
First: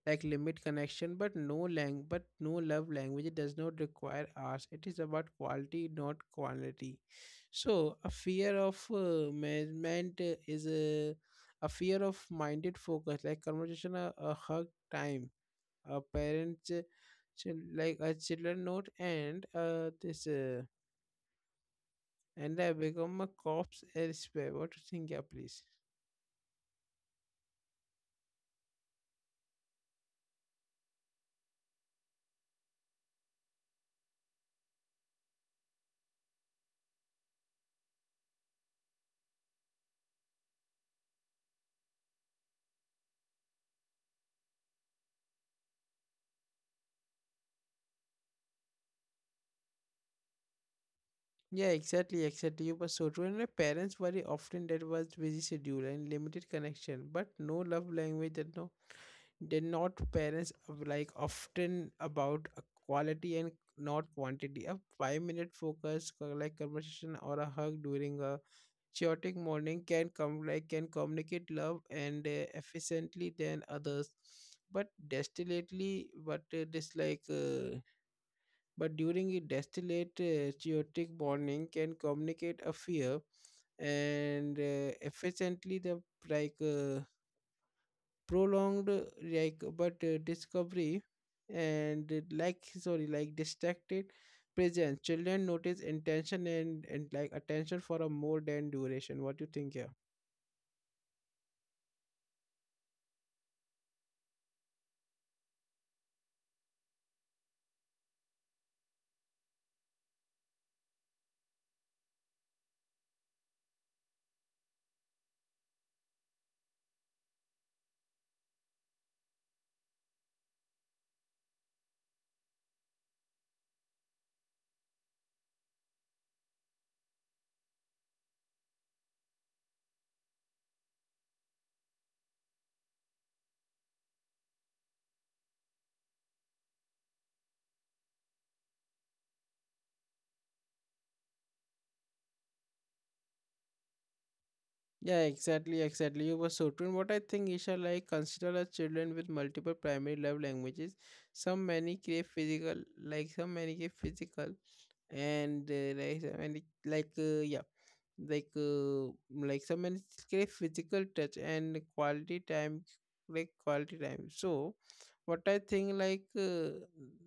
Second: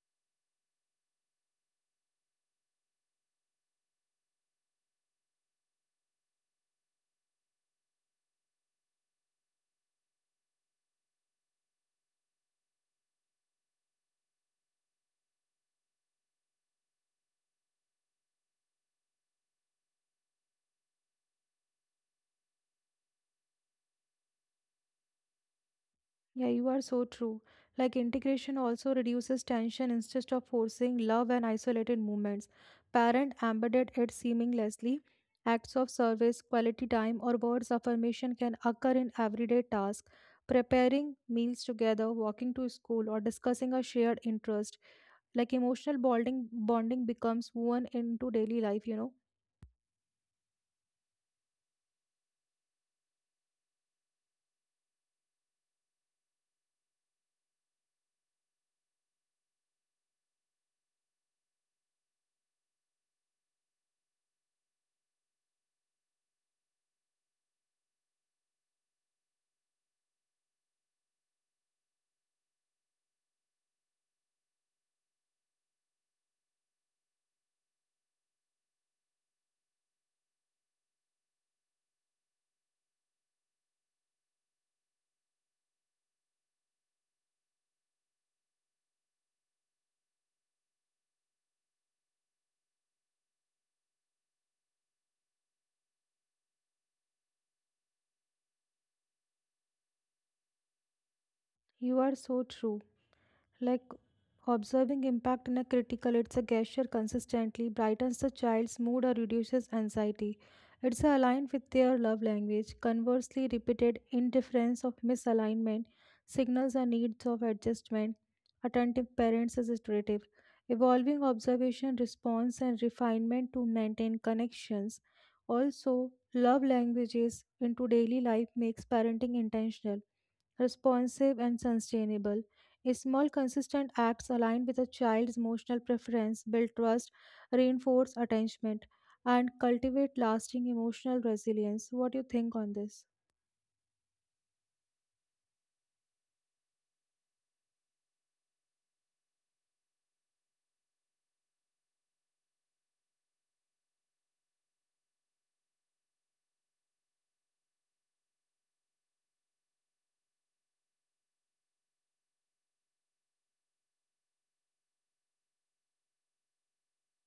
A: like limit connection, but but no love language. It does not require hours. It is about quality, not quantity. So a fear of management is a fear of minded focus, like conversation, a hug time, a parent, uh, a children note, and this. And I become a cops elsewhere. What do you think, yeah, please?
B: Yeah, you are so true. Like integration also reduces tension instead of forcing love and isolated movements. Parent embedded it seamlessly. Acts of service, quality time, or words of affirmation can occur in everyday tasks. Preparing meals together, walking to school, or discussing a shared interest. Like emotional bonding becomes woven into daily life,
A: Yeah, exactly, exactly. You were so true. And my parents worry often that was busy schedule and limited connection, but no love language that no they're not parents of like often about a quality and not quantity. A 5 minute focus conversation or a hug during a chaotic morning can come like can communicate love and efficiently than others. But destillately, but dislike but during a distillate, chaotic morning can communicate a fear and efficiently the like uh, prolonged like but discovery and sorry like distracted presence children notice intention and like attention for a more than duration. What do you think here?
B: You are so true. Like observing impact in a critical, it's a gesture consistently brightens the child's mood or reduces anxiety. It's aligned with their love language. Conversely, repeated indifference of misalignment signals a needs of adjustment. Attentive parents is iterative. Evolving observation, response, and refinement to maintain connections. Also, love languages into daily life makes parenting intentional responsive, and sustainable. A small, consistent acts aligned with a child's emotional preference build trust, reinforce attachment, and cultivate lasting emotional resilience. What do you think on this?
A: Yeah, exactly, exactly. You were so true. And what I think, Isha, like consider as children with multiple primary love languages. Some many crave physical, some many crave physical, and like some many like yeah, like some many crave physical touch and quality time, quality time. So, what I think, like uh,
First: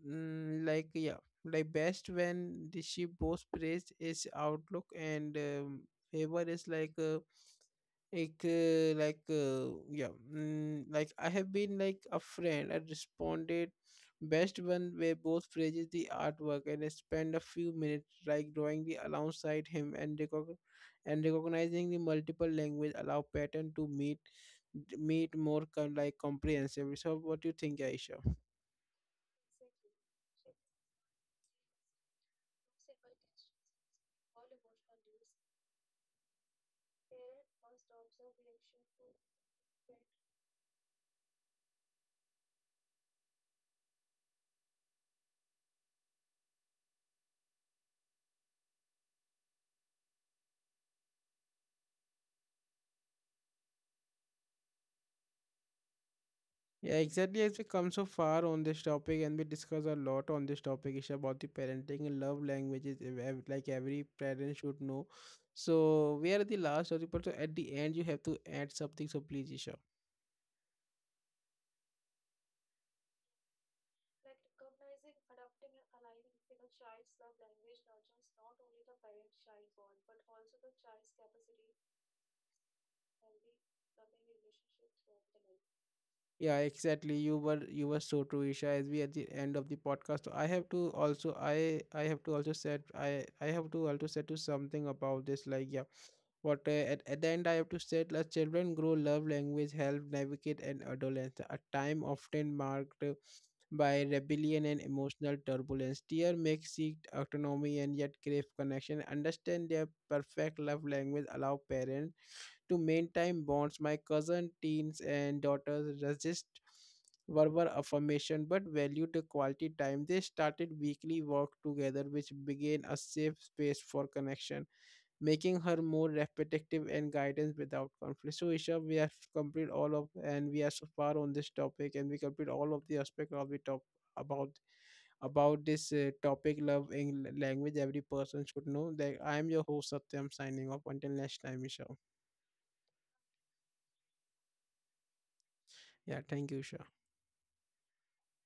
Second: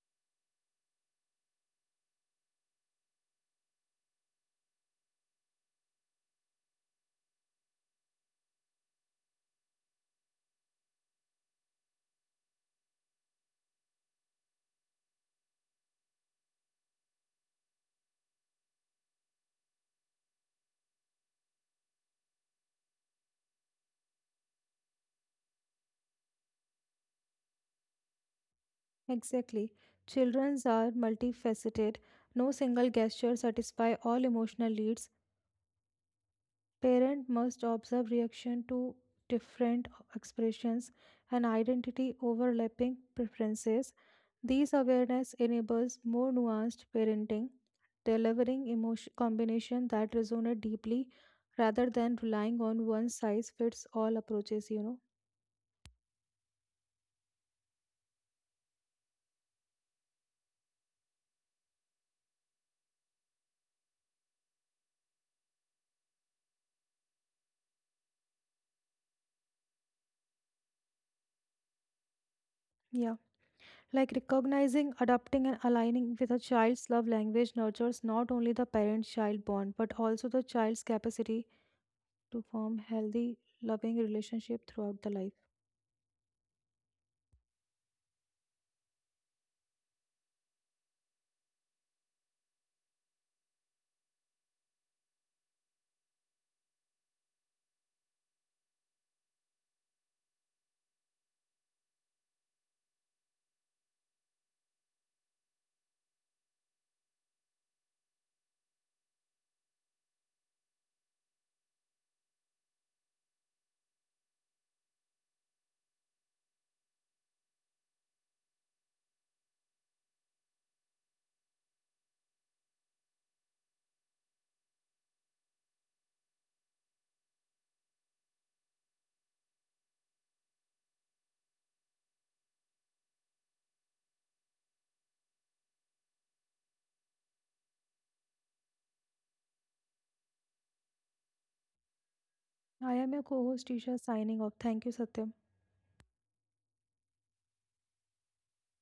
A: mm, like yeah, like best when the she both praised is outlook and favor is like. I have been like a friend I responded best one where both praises the artwork and I spend a few minutes like drawing the alongside him and and recognizing the multiple language allow pattern to meet more comprehensively. So what do you think, Aisha?
B: Exactly. Children are multifaceted. No single gesture satisfy all emotional needs. Parent must observe reaction to different expressions and identity overlapping preferences. These awareness enables more nuanced parenting, delivering emotion combination that resonate deeply rather than relying on one size fits all approaches,
A: Yeah, exactly. As we come so far on this topic, and we discuss a lot on this topic, Isha, about the parenting and love languages, every parent should know. So we are at the last topic, but so at the end, you have to add something. So please, Isha.
B: Yeah. Like recognizing, adapting, and aligning with a child's love language nurtures not only the parent child bond but also the child's capacity to form healthy, loving relationship throughout the life.
A: Yeah, exactly. You were so true, Isha. As we at the end of the podcast. So, I have to also I have to also said I have to also say to something about this. Like yeah, what at the end I have to say, let children grow love language, help navigate and adolescence, a time often marked by rebellion and emotional turbulence. Dear make seek autonomy and yet crave connection. Understand their perfect love language. Allow parents to maintain bonds. My cousin, teens, and daughters resist verbal affirmation but valued the quality time. They started weekly work together, which began a safe space for connection, making her more repetitive and guidance without conflict. So, Isha, we have complete all of, and we are so far on this topic, and we complete all of the aspect of the top about about this topic love in language every person should know. That I am your host Satyam signing off until next time, Isha.
B: I am a co-host Tisha signing off, thank you Satya.
A: Yeah, thank you, Isha.